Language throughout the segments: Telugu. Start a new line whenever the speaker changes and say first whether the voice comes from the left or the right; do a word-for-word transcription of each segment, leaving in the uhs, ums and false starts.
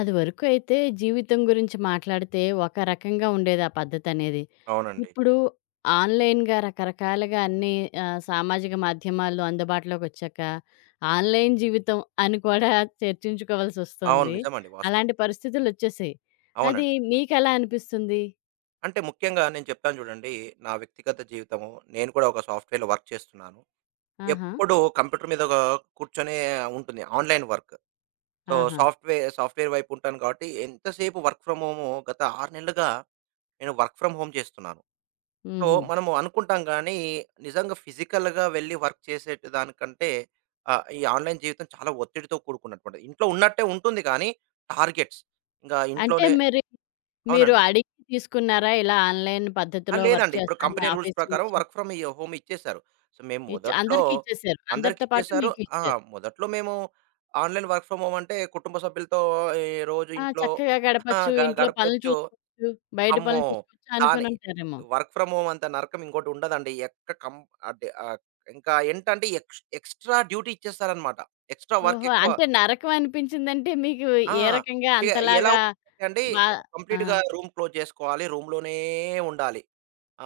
left: అది వరకు అయితే జీవితం గురించి మాట్లాడితే ఒక రకంగా ఉండేది ఆ పద్ధతనేది.
right: అవునండి.
left: ఇప్పుడు ఆన్‌లైన్‌గా రకరకాలుగా అన్నీ ఆహ్, సామాజిక మాధ్యమాలు అందుబాటులోకొచ్చాక ఆన్‌లైన్ జీవితం అని కూడా
right: అవును.
left: చర్చించుకోవాల్సొస్తోంది.
right: నిజమండి. వాస్తవం.
left: అలాంటి పరిస్థితులొచ్చేసాయి. అది
right: అవునండి.
left: మీకెలా అనిపిస్తుంది?
right: అంటే ముఖ్యంగా నేను చెప్తాను చూడండి. నా వ్యక్తిగత జీవితము, నేను కూడా ఒక సాఫ్ట్‌వేర్‌లో వర్క్ చేస్తున్నాను.
left: ఆహా!
right: ఎప్పుడూ కంప్యూటర్ మీద గా కూర్చొనే ఉంటుంది. Online work. సో,
left: ఆహా!
right: సాఫ్ట్‌వేర్ సాఫ్ట్‌వేర్ వైపు ఉంటాను కాబట్టి ఎంతసేపు వర్క్ ఫ్రమ్ హోము గత ఆరు నెలలుగా నేను వర్క్ ఫ్రమ్ హోమ్ చేస్తున్నాను. సో,
left: హుహు.
right: మనము అనుకుంటాం గానీ నిజంగా ఫిజికల్‌గా వెళ్లి వర్క్ చేసేటి దానికంటే ఆహ్, ఈ ఆన్‌లైన్ జీవితం చాలా ఒత్తిడితో కూడుకున్నటువంటిది. ఇంట్లో ఉన్నట్టే ఉంటుంది కానీ టార్గెట్స్. ఇంగా
left: అంటే
right: ఇంట్లోనే
left: మరి మీరు
right: అవునండి.
left: అడిగి తీసుకున్నారా? ఇలా ఆన్‌లైన్
right: ఆ!
left: పద్ధతిలో వర్క్
right: లేదండి. ఇప్పుడు
left: చేస్తానని
right: కంపెనీ రూల్స్
left: ఆఫీస్
right: ప్రకారం
left: నుంచి?
right: వర్క్ ఫ్రమ్ ఎ హోమ్ ఇచ్చేశారు. సో, మేము
left: ఇచ్
right: మొదట్లో
left: అందరికీ ఇచ్చేసారు. అందరితో పాటు
right: అందరికిచ్చేశారు.
left: మీకు
right: ఆ!
left: ఇచ్చారు.
right: మొదట్లో మేము ఆన్‌లైన్ వర్క్ ఫ్రమ్ హోమ్ అంటే కుటుంబ సభ్యులతో ఈ రోజు
left: ఆ!
right: ఇంట్లో
left: చక్కగా
right: ఆ!
left: గడపొచ్చు.
right: గ
left: ఇంట్లో పనులు
right: గడపొచ్చు.
left: చూసుకోవచ్చు. బయట
right: అమ్మో!
left: పనులు చూసుకోవచ్చు
right: దాని
left: అనుకునుంటారేమో.
right: వర్క్ ఫ్రమ్ హోమ్ అంత నరకం ఇంకోటి ఉండదండి. ఎక్క కం అంటే ఆహ్, ఇంకా ఏంటంటే ఎక్స్ ఎక్స్‌ట్రా డ్యూటీ ఇచ్చేస్తారనమాట. ఎక్స్‌ట్రా వర్క్
left: ఓహో!
right: ఎక్కువ.
left: అంటే నరకం అనిపించిందంటే మీకు
right: ఆ!
left: ఏ రకంగా
right: ఇగ ఎలా
left: అంతలాగా
right: ఉంటుందంటే అండి,
left: బా? ఆ!
right: కంప్లీట్‌గా రూమ్ క్లోజ్ చేసుకోవాలి. రూమ్‌లోనే ఉండాలి.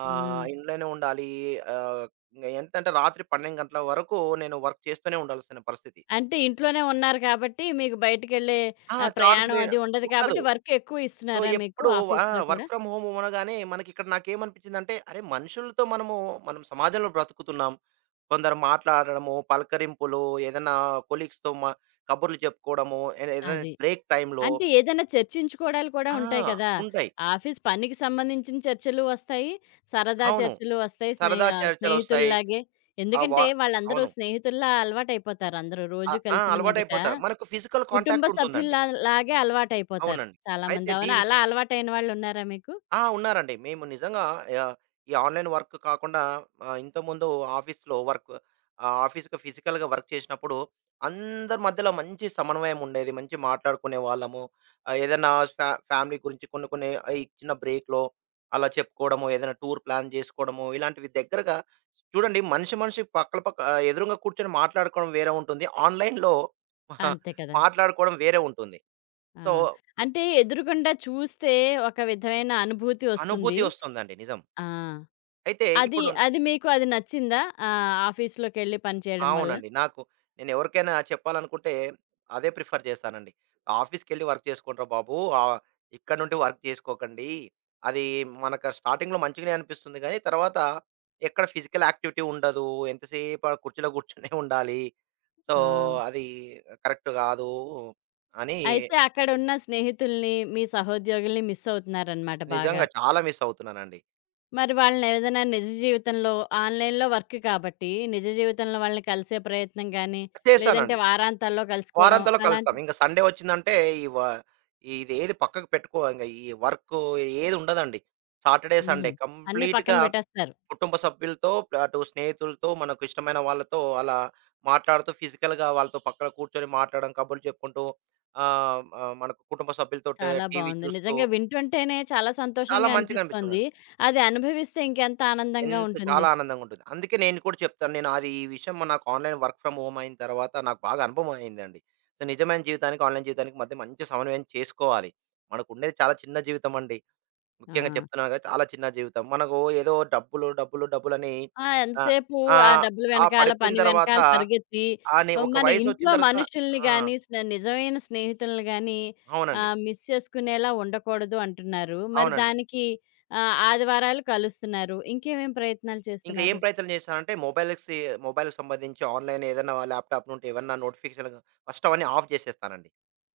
right: ఆ!
left: హ్మ్.
right: ఇంట్లోనే ఉండాలి. ఆహ్, ఇంగ ఎంతంటే రాత్రి పన్నెండు గంటల వరకు నేను వర్క్ చేస్తూనే ఉండాల్సిన పరిస్థితి.
left: అంటే ఇంట్లోనే ఉన్నారు కాబట్టి మీకు బయటికెళ్ళే
right: ఆ!
left: ఆహ్,
right: చాన్స్ లే
left: ప్రయాణం అది ఉండదు
right: ఉండదు.
left: కాబట్టి వర్క్ ఎక్కువ
right: సో,
left: ఇస్తున్నారా మీకు
right: ఎప్పుడు ఆ!
left: ఆఫీస్‌లో కూడా?
right: వర్క్ ఫ్రమ్ హోమ్ అనగానే మనకిక్కడ నాకేమనిపించిందంటే, అరే! మనుషులతో మనము మనం సమాజంలో బ్రతుకుతున్నాం. కొందరు మాట్లాడడము, పలకరింపులు, ఏదన్నా కొలీగ్స్‌తో మ కబుర్లు చెప్పుకోవడము, ఏద ఏదైనా
left: అది.
right: బ్రేక్ టైమ్‌లో.
left: అంటే ఏదైనా చర్చించుకోవడాలు కూడా
right: ఆ!
left: ఉంటాయి కదా!
right: ఉంటాయి.
left: ఆఫీస్ పనికి సంబంధించిన చర్చలు వస్తాయి. సరదా
right: అవును.
left: చర్చలు వస్తాయి. స్నేహి
right: సరదా
left: ఆహ్,
right: చర్చలొస్తాయి.
left: స్నేహితుల్లాగే.
right: ఆ! వ
left: ఎందుకంటే వాళ్ళందరూ
right: అవును.
left: స్నేహితుల్లా అలవాటైపోతారు. అందరూ
right: ఆ!
left: రోజు
right: ఆ!
left: కలిసిన మీదట
right: అలవాటయిపోతారు. మనకు ఫిజికల్
left: కుటుంబ
right: కాంటాక్ట్ ఉంటుందండి.
left: సభ్యుల్లా లాగే అలవాటైపోతారు
right: అవునండి. అయితే
left: చాలామంది. అవునా?
right: దీంత్
left: అలా అలవాటైన వాళ్ళున్నారా మీకు?
right: ఆ! ఉన్నారండి. మేము నిజంగా ఆహ్, ఈ ఆన్‌లైన్ వర్క్ కాకుండా ఆహ్, ఇంతకుముందు ఆఫీస్‌లో వర్క్, ఆహ్, ఆఫీస్‌లో ఫిజికల్‌గా వర్క్ చేసినప్పుడు అందరి మధ్యలో మంచి సమన్వయం ఉండేది. మంచి మాట్లాడుకునే వాళ్ళము. ఆహ్, ఏదైనా ఫ్యా ఫ్యామిలీ గురించి కొన్ని కొన్ని ఆహ్, ఈ చిన్న బ్రేక్‌లో అలా చెప్పుకోవడము, ఏదైనా టూర్ ప్లాన్ చేసుకోవడము, ఇలాంటివి దగ్గరగా. చూడండి, మనిషి మనిషి పక్కల పక్క ఆహ్, ఎదురుంగా కూర్చొని మాట్లాడుకోవడం వేరే ఉంటుంది. ఆన్‌లైన్‌లో
left: అంతే కదా!
right: మాట్లాడుకోవడం వేరే ఉంటుంది.
left: ఆ!
right: సో,
left: అంటే ఎదురుగుండా చూస్తే ఒక విధమైన అనుభూతి
right: అనుభూతి
left: వస్తుంది.
right: వస్తుందండి. నిజం.
left: ఆ!
right: అయితే
left: అది
right: ఇప్పుడు
left: అది మీకు అది నచ్చిందా? ఆహ్, ఆఫీస్‌లోకెళ్ళి పనిచేయడం వల్ల?
right: అవునండి. నాకు నేనెవరికైనా చెప్పాలనుకుంటే అదే ప్రిఫర్ చేస్తానండి. "ఆఫీస్‌కెళ్ళి వర్క్ చేసుకోండిరా బాబు. ఆహ్, ఇక్కడ నుండి వర్క్ చేసుకోకండి. అది మనకు స్టార్టింగ్‌లో మంచిగానే అనిపిస్తుంది గానీ, తర్వాత ఎక్కడ ఫిజికల్ యాక్టివిటీ ఉండదు. ఎంతసేపు ఆ కుర్చీలో కూర్చునే ఉండాలి. సో,
left: ఆ!
right: అది కరెక్ట్ కాదు" అని.
left: అయితే అక్కడున్న స్నేహితుల్ని, మీ సహోద్యోగుల్ని మిస్ అవుతున్నారనమాట బాగా.
right: నిజంగా చాలా మిస్ అవుతున్నానండి.
left: మరి వాళ్ళని ఏదైనా నిజ జీవితంలో ఆన్‌లైన్‌లో వర్క్ కాబట్టి, నిజ జీవితంలో వాళ్ళని కలిసే ప్రయత్నం గానీ, లేదంటే
right: చేశానండి.
left: వారాంతాల్లో కలుసుకోవడం
right: వారాంతంలో కలుస్తాం.
left: అలాంటివి?
right: ఇంక సండే వచ్చిందంటే ఈ వ ఇదేది పక్కకు పెట్టుకో ఇంగ ఈ వర్కు ఏది ఉండదండి. సాటర్‌డే,
left: హుహు.
right: సండే
left: అన్నీ పక్కన
right: కంప్లీట్‌గా
left: పెట్టేస్తారు.
right: కుటుంబ సభ్యులతో ప్ల అటు స్నేహితులతో, మనకు ఇష్టమైన వాళ్ళతో అలా మాట్లాడుతూ ఫిజికల్‌గా వాళ్ళతో పక్కన కూర్చొని మాట్లాడడం, కబుర్లు చెప్పుకుంటూ ఆహ్, ఆహ్, మనకు కుటుంబ సభ్యులతోటే
left: చాలా
right: టీవీ
left: బావుంది.
right: చూస్తూ.
left: నిజంగా వింటుంటేనే చాలా
right: చాలా
left: సంతోషంగా
right: మంచిగా
left: అనిపిస్తోంది.
right: అనిపించిందండి.
left: అది అనుభవిస్తే ఇంకెంత ఆనందంగా
right: ఎంత
left: ఉంటుంది.
right: చాలా ఆనందంగుంటుంది. అందుకే నేను కూడా చెప్తాను. నేను అది ఈ విషయం నాకు ఆన్‌లైన్ వర్క్ ఫ్రమ్ హోమ్ అయిన తర్వాత నాకు బాగా అనుభవం అయిందండి. సో, నిజమైన జీవితానికి, ఆన్‌లైన్ జీవితానికి మధ్య మంచి సమన్వయం చేసుకోవాలి. మనకుండేది చాలా చిన్న జీవితం అండి.
left: ఆ!
right: ముఖ్యంగా చెప్తున్నాను కదా! చాలా చిన్న జీవితం. మనకు ఏదో డబ్బులు, డబ్బులు, డబ్బులని
left: ఆ!
right: ఆహ్,
left: ఎంతసేపు ఆ
right: ఆహ్,
left: డబ్బులు
right: ఆ ఆ
left: వెనకాల,
right: పడిపోయిన
left: పని
right: తర్వాత
left: వెనకాల పరిగెత్తి
right: ఆని
left: ఆహ్,
right: ఒక
left: మన
right: వయసొచ్చిన
left: ఇంట్లో
right: తర్వాత
left: మనుషుల్ని
right: ఆ!
left: గాని, స్నే నిజమైన స్నేహితుల్ని గాని
right: అవునండి.
left: ఆహ్, మిస్ చేసుకునేలా ఉండకూడదు అంటున్నారు. మరి
right: అవునండి.
left: దానికి ఆహ్, ఆదివారాలు కలుస్తున్నారు. ఇంకేమేం ప్రయత్నాలు
right: ఇంకా ఏం
left: చేస్తున్నారు?
right: ప్రయత్నం చేశానంటే మొబైల్‌కి, మొబైల్‌కి సంబంధించి ఆన్‌లైన్ ఏదైనా ల్యాప్‌టాప్ నుండి ఏవన్నా నోటిఫికేషన్, ఫస్ట్ అవన్నీ ఆఫ్ చేసేస్తానండి.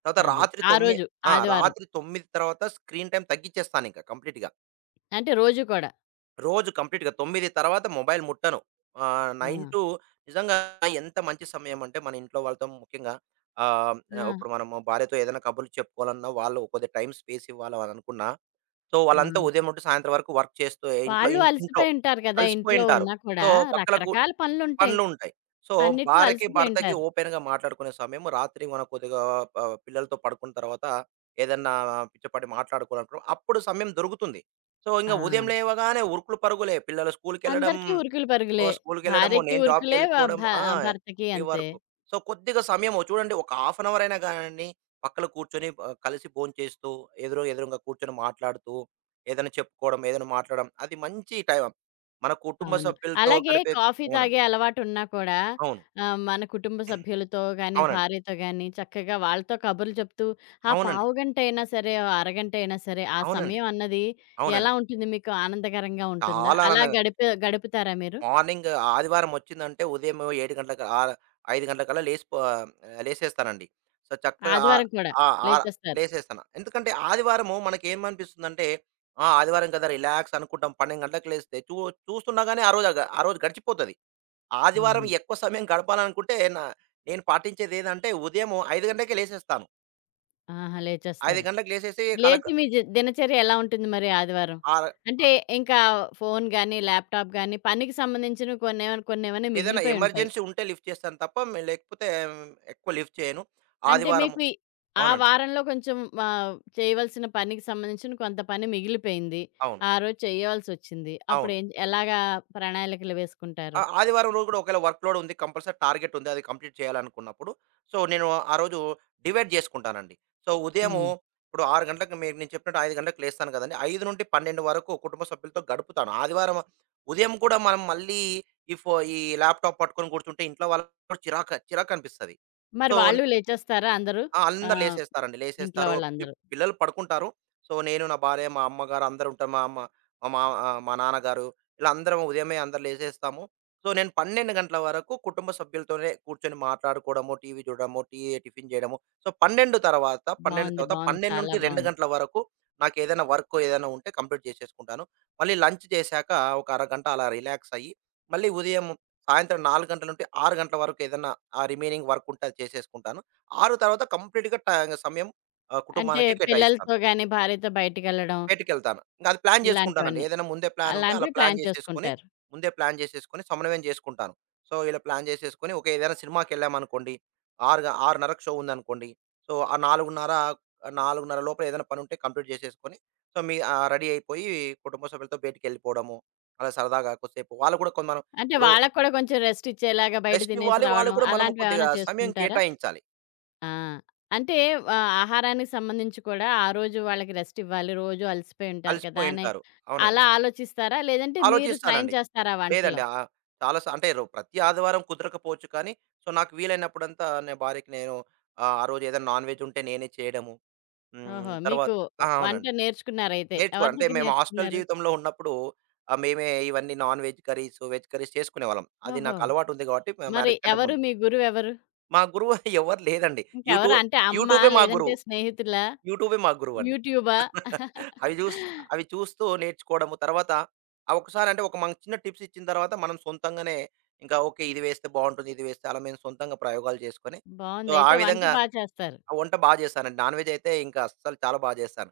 right: తర్వాత
left: అది.
right: రాత్రి
left: ఆ
right: తొమ్మి
left: రోజు
right: ఆ!
left: ఆదివారం.
right: రాత్రి తొమ్మిది తర్వాత స్క్రీన్ టైమ్ తగ్గిచ్చేస్తానింక కంప్లీట్‌గా.
left: అంటే రోజు కూడా.
right: రోజు కంప్లీట్‌గా తొమ్మిది తర్వాత మొబైల్ ముట్టను. ఆహ్,
left: ఆ!
right: తొమ్మిది టు నిజంగా ఎంత మంచి సమయం అంటే మన ఇంట్లో వాళ్ళతో ముఖ్యంగా. ఆహ్,
left: ఆ!
right: ఇప్పుడు మనము భార్యతో ఏదైనా కబుర్లు చెప్పుకోవాలన్నా వాళ్ళు కొద్దిగా టైమ్ స్పేస్ ఇవ్వాలి అని అనుకున్నా, సో
left: ఆ!
right: వాళ్ళంతా ఉదయం నుండి సాయంత్రం వరకు వర్క్ చేస్తూ ఇంట్లో
left: వాళ్ళు
right: ఇన్ ఇంట్లో
left: అలసిపోయి ఉంటారు కదా! ఇంట్లో
right: అలసిపోయుంటారు.
left: ఉన్నా
right: సో
left: కూడా
right: పక్కల కు
left: రకరకాల పనులుంటాయి.
right: పనులుంటాయి. సో,
left: అన్నిట్లో
right: భార్యకి,
left: అలసిపోయి
right: భర్తకి
left: ఉంటారు.
right: ఓపెన్‌గా మాట్లాడుకునే సమయం రాత్రి మనం కొద్దిగా ఆహ్, పిల్లలతో పడుకున్న తర్వాత ఏదన్నా పిచ్చపాటి మాట్లాడుకోవాలనుకున్న అప్పుడు సమయం దొరుకుతుంది. సో, ఇంగ
left: ఆ!
right: ఉదయం లేవగానే ఉరుకులు పరుగులే, పిల్లలు స్కూలుకెళ్ళడం,
left: అందరికీ ఉరుకులు
right: ఓ
left: పరుగులే.
right: స్కూలుకెళ్ళడము,
left: భార్యకి
right: నేను
left: ఉరుకులే వ
right: జాబ్‌కెళ్ళిపోవడం,
left: భ
right: ఆ!
left: భర్తకి
right: ఈ
left: అంతే.
right: వరకు. సో, కొద్దిగా సమయం చూడండి ఒక హాఫ్ అన్ అవర్ అయినా గానీ పక్కన కూర్చొని ఆహ్, కలిసి భోంచేస్తూ, ఎదురు ఎదురుంగా కూర్చొని మాట్లాడుతూ, ఏదైనా చెప్పుకోవడం, ఏదైనా మాట్లాడడం అది మంచి టైం. మన కుటుంబ
left: అవును.
right: సభ్యులతో
left: అలాగే
right: గడిపే.
left: కాఫీ
right: అవునండి.
left: తాగే అలవాటున్నా కూడా
right: అవును.
left: ఆహ్, మన కుటుంబ సభ్యులతో గానీ,
right: అవునండి.
left: భార్యతో గానీ చక్కగా వాళ్ళతో కబుర్లు చెప్తూ ఆ
right: అవునండి.
left: పావుగంటైనా సరే, ఓ అరగంటైనా సరే ఆ
right: అవునండి.
left: సమయం అన్నది ఎలా
right: అవునండి.
left: ఉంటుంది? మీకు ఆనందకరంగా ఉంటుందా?
right: చాలా
left: అలా
right: ఆనందంగా
left: గడిపే గడుపుతారా మీరు?
right: మార్నింగ్ ఆదివారం వచ్చిందంటే ఉదయం ఏడు గంటలకు, ఆహ్, ఐదు గంటలకల్లా లేసిపో లేసేస్తానండి. సో, చక్కగా ఆహ్,
left: ఆదివారం కూడా
right: ఆహ్, ఆహ్,
left: లేచేస్తారు.
right: లేసేస్తాను. ఎందుకంటే ఆదివారము మనకేమనిపిస్తుందంటే, ఆ! ఆదివారం కదా! రిలాక్స్ అనుకుంటాం. పన్నెండు గంటలకు లేస్తే చూ చూస్తుండగానే ఆ రోజు, ఆ రోజు గడిచిపోతది. ఆదివారం
left: అవును.
right: ఎక్కువ సమయం గడపాలనుకుంటే నా నేను పాటించేదేందంటే ఉదయం ఐదు గంటలకే లేసేస్తాను.
left: ఆహా!
right: ఐదు
left: లేచేస్తారు.
right: గంటలకు లేసేసి కాలక్
left: లేచి మీ జ దినచర్య ఎలా ఉంటుంది మరి ఆదివారం?
right: ఆర
left: అంటే ఇంకా ఫోను గాని, ల్యాప్‌టాప్ గాని పనికి సంబంధించినవి కొన్నేమైనా కొన్నేమైనా
right: ఏదైనా
left: మిగిలిపోయి ఉంటాయి.
right: ఎమర్జెన్సీ ఉంటే లిఫ్ట్ చేస్తాను తప్ప, మే లేకపోతే ఉమ్, ఎక్కువ లిఫ్ట్ చేయను.
left: అంటే
right: ఆదివారము
left: మీకు ఈ ఆ
right: అవునండి.
left: వారంలో కొంచెం ఆహ్, చేయవలసిన పనికి సంబంధించిన కొంత పని మిగిలిపోయింది.
right: అవును.
left: ఆ రోజు చేయవలసొచ్చింది.
right: అవును.
left: అప్పుడేం ఎలాగా ప్రణాళికలు
right: ఆ
left: వేసుకుంటారు?
right: ఆదివారం రోజు కూడా ఒకవేళ వర్క్ లోడ్ ఉంది. కంపల్సరీ టార్గెట్ ఉంది. అది కంప్లీట్ చేయాలనుకున్నప్పుడు, సో, నేను ఆ రోజు డివైడ్ చేసుకుంటానండి. సో, ఉదయము
left: హ్మ్.
right: ఇప్పుడు ఆరు గంటలకు మే నేను చెప్పినట్టు ఐదు గంటలకు లేస్తాను కదండీ! ఐదు నుండి పన్నెండు వరకు కుటుంబ సభ్యులతో గడుపుతాను. ఆదివారం ఉదయం కూడా మనం మళ్ళీ ఈ ఫో ఈ ల్యాప్‌టాప్ పట్టుకొని కూర్చుంటే ఇంట్లో వాళ్ళకి కూడా చిరాక చిరాకనిపిస్తది.
left: మరి
right: సో
left: వాళ్ళు లేచేస్తారా అందరూ?
right: ఆ! అందరు
left: ఆహ్,
right: లేసేస్తారండి.
left: ఇంట్లో
right: లేసేస్తారు. పి
left: వాళ్ళందరూ.
right: పిల్లలు పడుకుంటారు. సో, నేను, నా భార్య, మా అమ్మగారు అందరూ ఉంటాం. మా అమ్మ, మా మామ, ఆహ్, మా నాన్నగారు, ఇలా అందరం ఉదయమే అందరూ లేసేస్తాము. సో, నేను పన్నెండు గంటల వరకు కుటుంబ సభ్యులతోనే కూర్చొని మాట్లాడుకోవడము, టీవీ చూడడము, టీ టిఫిన్ చేయడము. సో, పన్నెండు తర్వాత పన్నెండు
left: బావుంది.
right: తర్వాత
left: బావుంది. చాలా
right: పన్నెండు నుండి రెండు
left: బావుంది.
right: గంటల వరకు నాకేదైనా వర్క్ ఏదైనా ఉంటే కంప్లీట్ చేసేసుకుంటాను. మళ్ళీ లంచ్ చేశాక ఒక అరగంట అలా రిలాక్స్ అయ్యి, మళ్ళీ ఉదయం సాయంత్రం నాలుగు గంటల నుండి ఆరు గంటల వరకు ఏదన్నా ఆ రిమైనింగ్ వర్క్ ఉంటే అది చేసేసుకుంటాను. ఆరు తర్వాత కంప్లీట్‌గా ట సమయం ఆహ్,
left: అంటే
right: కుటుంబానికే కేటాయిస్తాను.
left: పిల్లలతో గాని, భార్యతో బయటికెళ్ళడం
right: బయటికెళ్తాను. ఇంక అది ప్లాన్ చేసుకుంటానండి.
left: ఇలాంటివన్నీ.
right: ఏదైనా ముందే ప్లాన్ ఉంటే అలా
left: అలాంటివి
right: ప్లాన్
left: ప్లాన్
right: చేసేసుకొని,
left: చేసుకుంటారు.
right: ముందే ప్లాన్ చేసేసుకొని సమన్వయం చేసుకుంటాను. సో, ఇలా ప్లాన్ చేసేసుకొని ఓకే. ఏదైనా సినిమాకెళ్ళామనుకోండి. ఆరుగ 6:30కి షో ఉందనుకోండి. సో, ఆ నాలుగున్నర నాలుగున్నర లోపల ఏదైనా పనుంటే కంప్లీట్ చేసేసుకొని, సో, మీ ఆహ్, రెడీ అయిపోయి కుటుంబ సభ్యులతో బయటికెళ్ళిపోవడము. అలా సరదాగా కొద్దిసేపు వాళ్ళు కూడా కొంత మనం
left: అంటే
right: ఇప్పుడు
left: వాళ్ళకి కూడా కొంచెం రెస్ట్ ఇచ్చేలాగా బయట
right: రెస్ట్
left: తినేసి
right: ఇవ్వాలి. వాళ్ళకి
left: రావడం
right: కూడా మనం కొద్దిగా
left: అలాంటివేవన్నా
right: సమయం
left: చేస్తుంటారా?
right: కేటాయించాలి.
left: ఆ! అంటే ఆహ్, ఆహారానికి సంబంధించి కూడా ఆ రోజు వాళ్ళకి రెస్ట్ ఇవ్వాలి. రోజు అలసిపోయి ఉంటారు కదా! అని
right: అలసిపోయుంటారు. అవునండి.
left: అలా ఆలోచిస్తారా? లేదంటే మీరు సాయం
right: ఆలోచిస్తానండి.
left: చేస్తారా వంటలో?
right: లేదండి. ఆహ్, చాలా సా అంటే రో ప్రతి ఆదివారం కుదరకపోవచ్చు కానీ, సో, నాకు వీలైనప్పుడంతా నా భార్యకి నేను ఆహ్, ఆ రోజు ఏదైనా నాన్ వెజ్ ఉంటే నేనే చేయడము. హ్మ్.
left: ఓహో!
right: తర్వాత
left: మీకు
right: ఆ!
left: వంట
right: అవునండి.
left: నేర్చుకున్నారయితే.
right: నేర్చుకో
left: ఎవరి
right: అంటే
left: దగ్గర
right: మేము హాస్టల్
left: నేర్చుకున్నారు?
right: జీవితంలో ఉన్నప్పుడు ఆహ్, మేమే ఇవన్నీ non veg curries, veg curries చేసుకునేవాళ్ళం. అది
left: ఓహో!
right: నాకు అలవాటు ఉంది కాబట్టి మ
left: మరి
right: మ్యారేజ్ కంటే
left: ఎవరు
right: ముందు.
left: మీ గురువెవరు?
right: మా గురువు ఎవరు లేదండి. యూట్యూ
left: ఇంకెవరు? అంటే అమ్మా?
right: యూట్యూబే మా
left: లేదంటే
right: గురువు.
left: స్నేహితులా?
right: యూట్యూబే మా గురువండి.
left: యూట్యూబా?
right: అవి జూస్ అవి చూస్తూ నేర్చుకోవడము. తర్వాత ఆహ్, ఒకసారి అంటే ఒక మనకు చిన్న టిప్స్ ఇచ్చిన తర్వాత మనం సొంతంగానే ఇంకా ఓకే. ఇది వేస్తే బావుంటుంది. ఇది వేస్తే అలా మేము సొంతంగా ప్రయోగాలు చేసుకొని. సో,
left: బావుంది.
right: ఆ
left: అయితే వంట
right: విధంగా
left: బా చేస్తారు.
right: ఆ వంట బా చేశానండి. నాన్ వెజ్ అయితే ఇంకా అస్సలు చాలా బా చేశాను.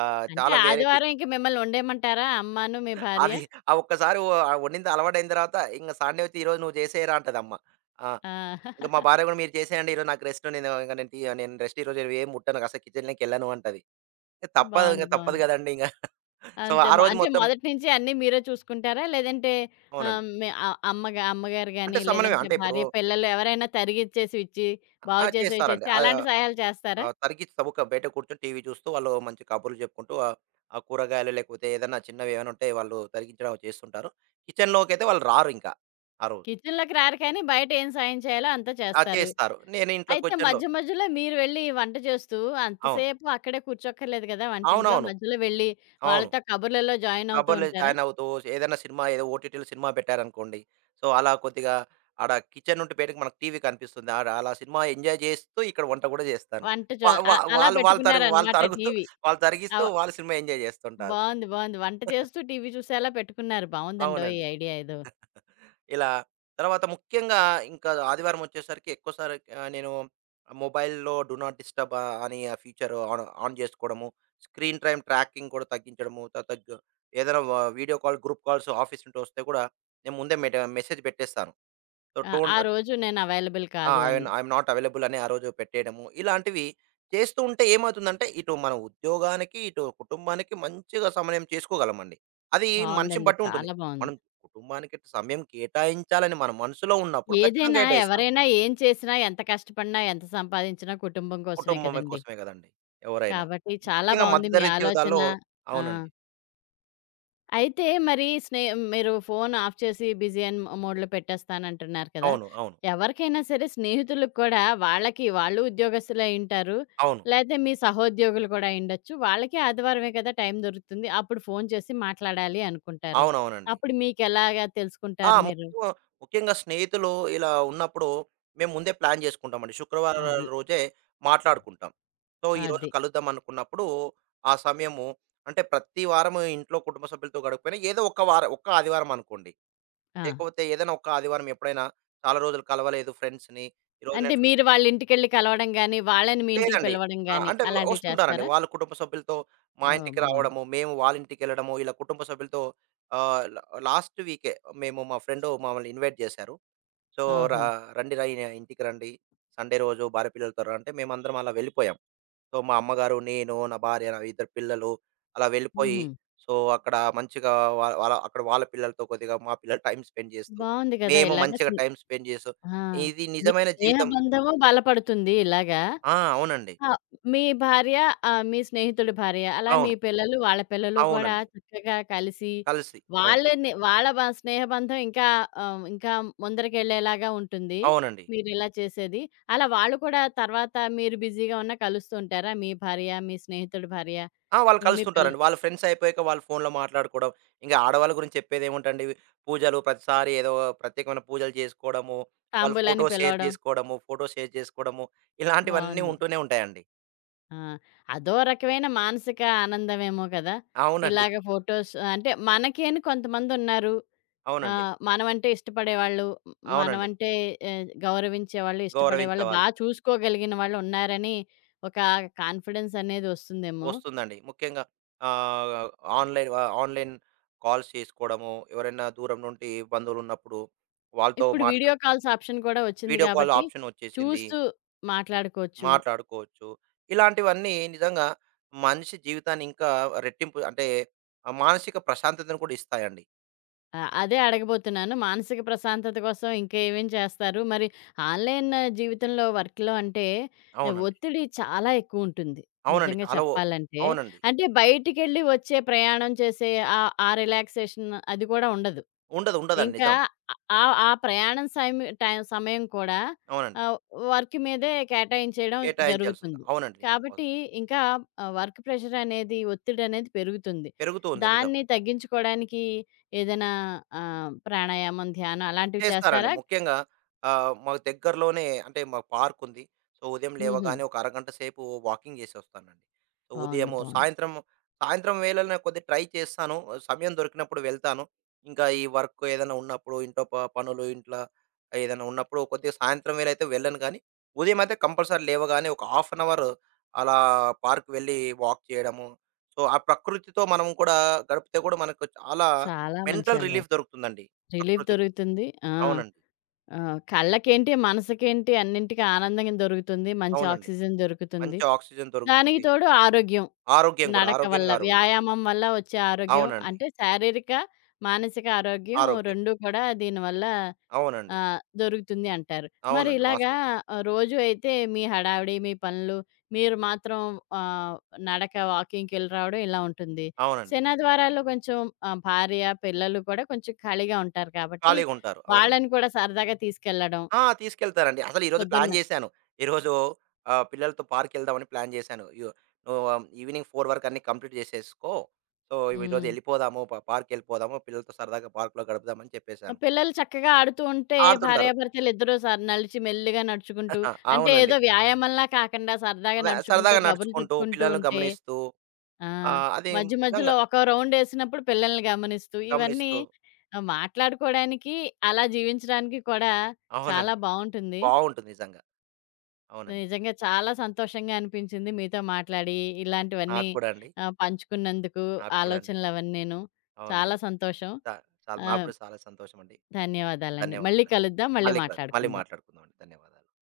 right: ఆహ్,
left: అంటే
right: చాలా వెరైటీస్.
left: ఆదివారం ఇంక మిమ్మల్ని ఉండేయమంటారా? అమ్మాను, మీ భార్య.
right: అది ఆ ఒక్కసారి వ వండింది అలవాటైన తర్వాత ఇంక సండే వచ్చి ఈరోజు నువ్వు చేసేయరా అంటదమ్మ. ఆ!
left: ఆ!
right: ఇంక మా భార్య కూడా మీరు చేసేయండి. ఈరోజు నాకు రెస్ట్ నేను ఇంక నేను తి నేను రెస్ట్ ఈరోజు ఏం ముట్టను. అసలు కిచెన్‌లోకెళ్ళను అంటది. ఇంకా తప్పదు
left: బావుంది.
right: ఇంక తప్పదు
left: బావుంది.
right: కదండీ! ఇంక. సో,
left: అంతే
right: ఆ
left: మొ
right: రోజు
left: అంటే
right: మొత్తం
left: మొదటి నుంచి అన్నీ మీరే చూసుకుంటారా? లేదంటే ఆహ్,
right: అవునండి.
left: మీ అ అమ్మగా అమ్మగారు
right: అంటే
left: గాని,
right: సమనమే.
left: లేదంటే
right: అంటే ఇప్పుడు
left: భార్య, పిల్లలు ఎవరైనా తరిగిచ్చేసివి ఇచ్చి,
right: ఆ!
left: బాగు చేసేవి
right: చేస్తారండి.
left: చేసి
right: ఆహ్,
left: అలాంటి సహాయాలు చేస్తారా?
right: ఆహ్, తరిగి చబుక బయట కూర్చొని టీవీ చూస్తూ వాళ్ళు మంచి కబుర్లు చెప్పుకుంటూ ఆహ్, ఆ కూరగాయలు లేకపోతే ఏదైనా చిన్నవి ఏమైనా ఉంటే వాళ్ళు తరిగించడం అవి చేస్తుంటారు. కిచెన్‌లోకైతే వాళ్ళు రారింకా. ఆ రోజు.
left: కిచెన్‌లోకి రారు కానీ, బయట ఏం సాయం చేయాలో అంతా
right: ఆ!
left: చేస్తారు.
right: చేస్తారు. నేను ఇంట్లో
left: అయితే
right: కిచెన్‌లో
left: మధ్య మధ్యలో మీరు వెళ్లి వంట చేస్తూ
right: అవును.
left: అంతసేపు అక్కడే కూర్చోక్కర్లేదు కదా! వంటింట్లో.
right: అవునవును.
left: మధ్యలో వెళ్లి
right: అవును.
left: వాళ్ళతో కబుర్లలో జాయిన్ అవుతూ
right: కబర్‌లో
left: ఉంటారా?
right: జాయిన్ అవుతూ ఏదైనా సినిమా ఏదో ఓటీటీలో సినిమా పెట్టారనుకోండి. సో, అలా కొద్దిగా ఆడ కిచెన్ నుండి బయటకి మనకు టీవీ కనిపిస్తుంది. ఆడ అలా సినిమా ఎంజాయ్ చేస్తూ ఇక్కడ వంట కూడా చేస్తాను.
left: వంట చూ
right: వా
left: అ
right: వా
left: అలా
right: వాళ్ళు వాళ్ళు తరుగు వాళ్ళు
left: పెట్టుకున్నారనమాట
right: తరుగుతూ,
left: టీవీ.
right: వాళ్ళు తరిగిస్తూ
left: అవ
right: వాళ్ళు సినిమా ఎంజాయ్ చేస్తుంటారు.
left: బావుంది. బావుంది. వంట చేస్తూ టీవీ చూసేలా పెట్టుకున్నారు. బావుందండోయ్! ఈ
right: అవునండి.
left: ఐడియా ఏదో.
right: ఇలా. తర్వాత ముఖ్యంగా ఇంకా ఆదివారం వచ్చేసరికి ఎక్కువ సారి ఆహ్, నేను మొబైల్‌లో డూ నాట్ డిస్టర్బ్ ఆహ్, అని ఆ ఫీచర్ ఆన్ ఆన్ చేసుకోవడము. స్క్రీన్ టైమ్ ట్రాకింగ్ కూడా తగ్గించడము. తర్వాత గ ఏదైనా వ video call, group calls office నుండి వస్తే కూడా నేను ముందే మెట మెసేజ్ పెట్టేస్తాను. సో,
left: ఆ!
right: టోన్
left: ఆ రోజు నేను అవైలబుల్
right: ఆ!
left: కాదు
right: ఐఎమ్
left: అని.
right: ఐఎమ్ నాట్ అవైలబుల్ అని ఆ రోజు పెట్టేయడము. ఇలాంటివి చేస్తూ ఉంటే ఏమవుతుందంటే, ఇటు మన ఉద్యోగానికి, ఇటు కుటుంబానికి మంచిగా సమన్వయం చేసుకోగలమండి. అది మనిషిని
left: బావుందండి.
right: బట్టి ఉంటుంది.
left: చాలా బావుంది.
right: మనం కుటుంబానికి సమయం కేటాయించాలని మన మనసులో ఉన్నప్పుడు ఖచ్చితంగా
left: ఏదైనా,
right: కేటాయిస్తాం.
left: ఎవరైనా ఏం చేసినా, ఎంత కష్టపడినా, ఎంత సంపాదించినా కుటుంబం కోసమే
right: కుటుంబం
left: కదండీ!
right: కోసమే కదండీ ఎవరైనా.
left: కాబట్టి చాలా
right: ముఖ్యంగా
left: బావుంది మీ
right: మధ్యతరగతి
left: ఆలోచన.
right: జీవితాల్లో
left: ఆ!
right: అవునండి.
left: అయితే మరి స్నే మీరు ఫోను ఆఫ్ చేసి బిజీ అని మో మోడ్‌లో పెట్టేస్తానంటున్నారు కదా!
right: అవును. అవును.
left: ఎవరికైనా సరే స్నేహితులకు కూడా వాళ్ళకి వాళ్ళు ఉద్యోగస్తులే అయ్యుంటారు.
right: అవును.
left: లేతే మీ సహోద్యోగులు కూడా అయ్యుండొచ్చు. వాళ్ళకి ఆదివారమే కదా టైం దొరుకుతుంది. అప్పుడు ఫోను చేసి మాట్లాడాలి అనుకుంటారు.
right: అవునవునండి.
left: అప్పుడు మీకెలాగా
right: ఆ!
left: తెలుసుకుంటారు మీరు?
right: ముఖ్యంగా ముఖ్యంగా స్నేహితులు ఇలా ఉన్నప్పుడు మేము ముందే ప్లాన్ చేసుకుంటామండి. శుక్రవారాల
left: అది.
right: రోజే మాట్లాడుకుంటాం. సో, ఈరోజు
left: అది.
right: కలుద్దాం అనుకున్నప్పుడు ఆ సమయము అంటే ప్రతి వారము ఇంట్లో కుటుంబ సభ్యులతో గడకపోయినా ఏదో ఒక వారం ఒక్క ఆదివారం అనుకోండి.
left: ఆ!
right: లేకపోతే ఏదైనా ఒక్క ఆదివారం ఎప్పుడైనా చాలా రోజులు కలవలేదు ఫ్రెండ్స్‌ని. ఈరోజు
left: అంటే
right: నేను
left: మీరు వాళ్ళ ఇంటికెళ్ళి కలవడం గాని, వాళ్ళని మీ ఇంటికి
right: లేదండి.
left: పిలవడం
right: ఆ!
left: గాని
right: అంటే
left: అలాంటివి
right: వస్తుంటారండి.
left: చేస్తారా?
right: వాళ్ళ కుటుంబ సభ్యులతో మా
left: ఓహ్!
right: ఇంటికి
left: బావుంది.
right: రావడము, మేము వాళ్ళ ఇంటికెళ్ళడము ఇలా కుటుంబ సభ్యులతో. ఆహ్, లా లాస్ట్ వీకే మేము మా ఫ్రెండ్ మమ్మల్ని ఇన్వైట్ చేశారు. సో, రా
left: ఓహో!
right: రండిరా ఇన ఇంటికి రండి. సండే రోజు భార్య పిల్లలతో రా అంటే మేమందరం అలా వెళ్ళిపోయాం. సో, మా అమ్మగారు, నేను, నా భార్య, నా ఇద్దరు పిల్లలు అలా వెళ్ళిపోయి,
left: హుహు.
right: సో, అక్కడ మంచిగా వా వాళ్ళ అక్కడ వాళ్ళ పిల్లలతో కొద్దిగా మా పిల్లలు టైమ్ స్పెండ్ చేస్తూ,
left: బావుంది కదా!
right: మేము
left: ఇలాగ.
right: మంచిగా టైమ్ స్పెండ్ చేస్తూ,
left: ఆ!
right: ఇది
left: మీ
right: నిజమైన
left: స్నేహ
right: జీవితం.
left: బంధము బలపడుతుంది ఇలాగా.
right: ఆ! అవునండి.
left: ఆ! మీ భార్య ఆహ్, మీ స్నేహితుడి భార్య, అలా మీ
right: అవును.
left: పిల్లలు, వాళ్ళ పిల్లలు కూడా
right: అవునండి.
left: చక్కగా కలిసి
right: కలిసి. అవును.
left: వాళ్ళని వాళ్ళ బ స్నేహ బంధం ఇంకా ఆహ్, ఇంకా ముందరికెళ్ళేలాగా ఉంటుంది.
right: అవునండి.
left: మీరిలా చేసేది. అలా వాళ్ళు కూడా తర్వాత మీరు బిజీగా ఉన్నా కలుస్తూ ఉంటారా? మీ భార్య, మీ స్నేహితుడి భార్య,
right: ఆ! వాళ్ళు
left: మీ పిల్ల
right: కలుస్తుంటారండి. వాళ్ళ ఫ్రెండ్స్ అయిపోయాక వాళ్ళు ఫోన్‌లో మాట్లాడుకోవడం. ఇంక ఆడవాళ్ళ గురించి చెప్పేదేముంటండి. పూజలు ప్రతిసారి ఏదో ప్రత్యేకమైన పూజలు చేసుకోవడము, వాళ్ళు ఫోటో
left: తాంబూలానికి
right: షేర్
left: పిలవడం.
right: చేసుకోవడము, ఫోటో షేర్ చేసుకోవడము ఇలాంటివన్నీ
left: బావుంది.
right: ఉంటూనే ఉంటాయండి.
left: ఆ! అదో రకమైన మానసిక ఆనందమేమో కదా!
right: అవునండి.
left: ఇలాగ ఫోటోస్ అంటే మనకి అని కొంతమందున్నారు.
right: అవునండి.
left: ఆహ్, మనమంటే ఇష్టపడేవాళ్ళు,
right: అవునండి.
left: మనమంటే ఆహ్, గౌరవించేవాళ్ళు, ఇష్టపడేవాళ్ళు, బా
right: గౌరవించేవాళ్ళు.
left: చూసుకోగలిగిన వాళ్ళున్నారని ఒక కాన్ఫిడెన్స్ అనేది వస్తుందేమో.
right: వస్తుందండి. ముఖ్యంగా ఆహ్, ఆన్‌లైన్ ఆహ్, ఆన్‌లైన్ కాల్స్ చేసుకోవడము, ఎవరైనా దూరం నుండి బంధువులున్నప్పుడు వాళ్ళతో
left: ఇప్పుడు వీడియో
right: మాట్లాడడం.
left: కాల్స్ ఆప్షన్ కూడా వచ్చింది
right: వీడియో కాల్
left: కాబట్టి
right: ఆప్షన్ వచ్చేసింది.
left: చూస్తూ మాట్లాడుకోవచ్చు.
right: మాట్లాడుకోవచ్చు. ఇలాంటివన్నీ నిజంగా మనిషి జీవితాన్ని ఇంకా రెట్టింపు అంటే ఆహ్, మానసిక ప్రశాంతతను కూడా ఇస్తాయండి.
left: ఆ! అదే అడగబోతున్నాను. మానసిక ప్రశాంతత కోసం ఇంకా ఏమేం చేస్తారు? మరి ఆన్‌లైన్ జీవితంలో వర్క్‌లో అంటే ఆ,
right: అవునండి.
left: ఒత్తిడి చాలా ఎక్కువుంటుంది.
right: అవునండి.
left: నిజంగా
right: చాలా ఓ
left: చెప్పాలంటే.
right: అవునండి.
left: అంటే బయటికెళ్ళి వచ్చే ప్రయాణం చేసే ఆ ఆ రిలాక్సేషన్ అది కూడా ఉండదు.
right: ఉండదు. ఉండదండి.
left: ఇంకా
right: నిజం.
left: ఆ ఆ ప్రయాణం సైమి టైం సమయం కూడా
right: అవునండి.
left: ఆహ్, వర్క్ మీదే కేటాయించేయడం
right: కేటాయించాల్సింది.
left: జరుగుతుంది.
right: అవునండి. నిజం.
left: కాబట్టి ఇంకా ఆహ్, వర్క్ ప్రెషర్ అనేది, ఒత్తిడనేది పెరుగుతుంది.
right: పెరుగుతూ ఉంది. నిజం.
left: దాన్ని తగ్గించుకోవడానికి ఏదైనా ఆహ్, ప్రాణాయామం, ధ్యానం అలాంటివి
right: చేస్తారండి.
left: చేస్తారా?
right: ముఖ్యంగా ఆహ్, మాకు దగ్గరలోనే అంటే మాకు పార్కుంది. సో, ఉదయం
left: హుహు.
right: లేవగానే ఒక అరగంట సేపు వాకింగ్ చేసొస్తానండి. సో,
left: బావుంది.
right: ఉదయము
left: బావుంది.
right: సాయంత్రం, సాయంత్రం వేళలనే కొద్దిగా ట్రై చేస్తాను. సమయం దొరికినప్పుడు వెళ్తాను. ఇంకా ఈ వర్క్ ఏదైనా ఉన్నప్పుడు ఇంట్లో ప పనులు ఇంట్ల ఏదైనా ఉన్నప్పుడు కొద్దిగా సాయంత్రం వేళ అయితే వెళ్ళను గానీ, ఉదయం అయితే కంపల్సరీ లేవగానే ఒక హాఫ్ అన్ అవర్ అలా పార్క్ వెళ్ళి వాక్ చేయడము. సో, ఆ ప్రకృతితో మనం కూడా గడిపితే కూడా మనకు చాలా
left: చాలా మంచి
right: మెంటల్ రిలీఫ్
left: అలవాటు.
right: దొరుకుతుందండి
left: రిలీఫ్
right: ప్రకృతితో.
left: దొరుకుతుంది. ఆ!
right: అవునండి.
left: ఆహ్, కళ్ళకేంటి, మనసుకేంటి అన్నింటికి ఆనందం దొరుకుతుంది. మంచి
right: అవునండి.
left: ఆక్సిజన్ దొరుకుతుంది.
right: మంచి ఆక్సిజన్
left: దానికి
right: దొరుకుతుంది.
left: తోడు ఆరోగ్యం.
right: ఆరోగ్యం కూడా
left: నడక వల్ల,
right: ఆరోగ్యానికి ఆరోగ్యం.
left: వ్యాయామం వల్ల వచ్చే ఆరోగ్యం
right: అవునండి.
left: అంటే శారీరక, మానసిక ఆరోగ్యం
right: ఆరోగ్యం.
left: రెండు కూడా దీనివల్ల
right: అవునండి.
left: ఆహ్, దొరుకుతుంది అంటారు. మరి
right: అవునండి.
left: ఇలాగా
right: వాస్తవం.
left: ఆహ్, రోజు అయితే మీ హడావిడి, మీ పనులు, మీరు మాత్రం ఆహ్, నడక, వాకింగ్‌కెళ్ళి రావడం ఇలా ఉంటుంది.
right: అవునండి.
left: శనివారాల్లో కొంచెం ఆహ్, భార్య, పిల్లలు కూడా కొంచెం ఖాళీగా ఉంటారు కాబట్టి,
right: ఖాళీగుంటారు. అవునండి.
left: వాళ్ళని కూడా సరదాగా తీసుకెళ్ళడం.
right: ఆ! తీసుకెళ్తారండి. అసలు ఈరోజు ప్లాన్
left: పొద్దున్న?
right: జేశాను. ఈరోజు ఆహ్, పిల్లలతో పార్క్‌కెళ్దామని ప్లాన్ జేశాను. యు నువ్వు ఆ, ఈవినింగ్ నాలుగు వరకు అన్నీ కంప్లీట్ జేసేసుకో. సో, ఈరోజు
left: హ్మ్.
right: ఎళ్ళిపోదాము పా పార్క్‌కెళ్ళిపోదాము. పిల్లలతో సరదాగా పార్క్‌లో గడుపుదాం అని
left: ఆ!
right: చెప్పేశాను.
left: పిల్లలు చక్కగా ఆడుతూ ఉంటే
right: ఆడుతుంటారు.
left: భార్యాభర్తలిద్దరూ సర్ నలిచి మెల్లిగా నడుచుకుంటూ అంటే
right: అవునండి.
left: ఏదో వ్యాయామంలా కాకుండా సరదాగా
right: వే
left: నడుచుకుంటూ
right: సరదాగా
left: కబుర్లు
right: నడుచుకుంటూ,
left: చెప్పుకుంటూ
right: పిల్లల్ని
left: ఉంటే
right: గమనిస్తూ
left: ఆ!
right: ఆహ్, అది
left: మధ్య మధ్యలో
right: నిజంగా
left: ఒక రౌండేసినప్పుడు పిల్లల్ని గమనిస్తూ ఇవన్నీ
right: గమనిస్తూ
left: ఆహ్, మాట్లాడుకోవడానికి, అలా జీవించడానికి కూడా చాలా
right: అవునండి.
left: బావుంటుంది.
right: బావుంటుంది నిజంగా. అవునండి.
left: నిజంగా చాలా సంతోషంగా అనిపించింది మీతో మాట్లాడి ఇలాంటివన్నీ
right: నాకు కూడా అండి.
left: ఆహ్, పంచుకున్నందుకు
right: నాకు కూడా అండి.
left: ఆలోచనలవన్నీను. చాలా
right: అవునండి.
left: సంతోషం.
right: చా చాలా నాకు
left: ఆహ్,
right: కూడా చాలా సంతోషమండి.
left: ధన్యవాదాలండి. మళ్ళీ
right: ధన్యవాదాలు.
left: కలుద్దాం. మళ్ళీ
right: మళ్ళీ కలు మళ్ళీ
left: మాట్లాడుకుందాం.
right: మాట్లాడుకుందామండి. ధన్యవాదాలు.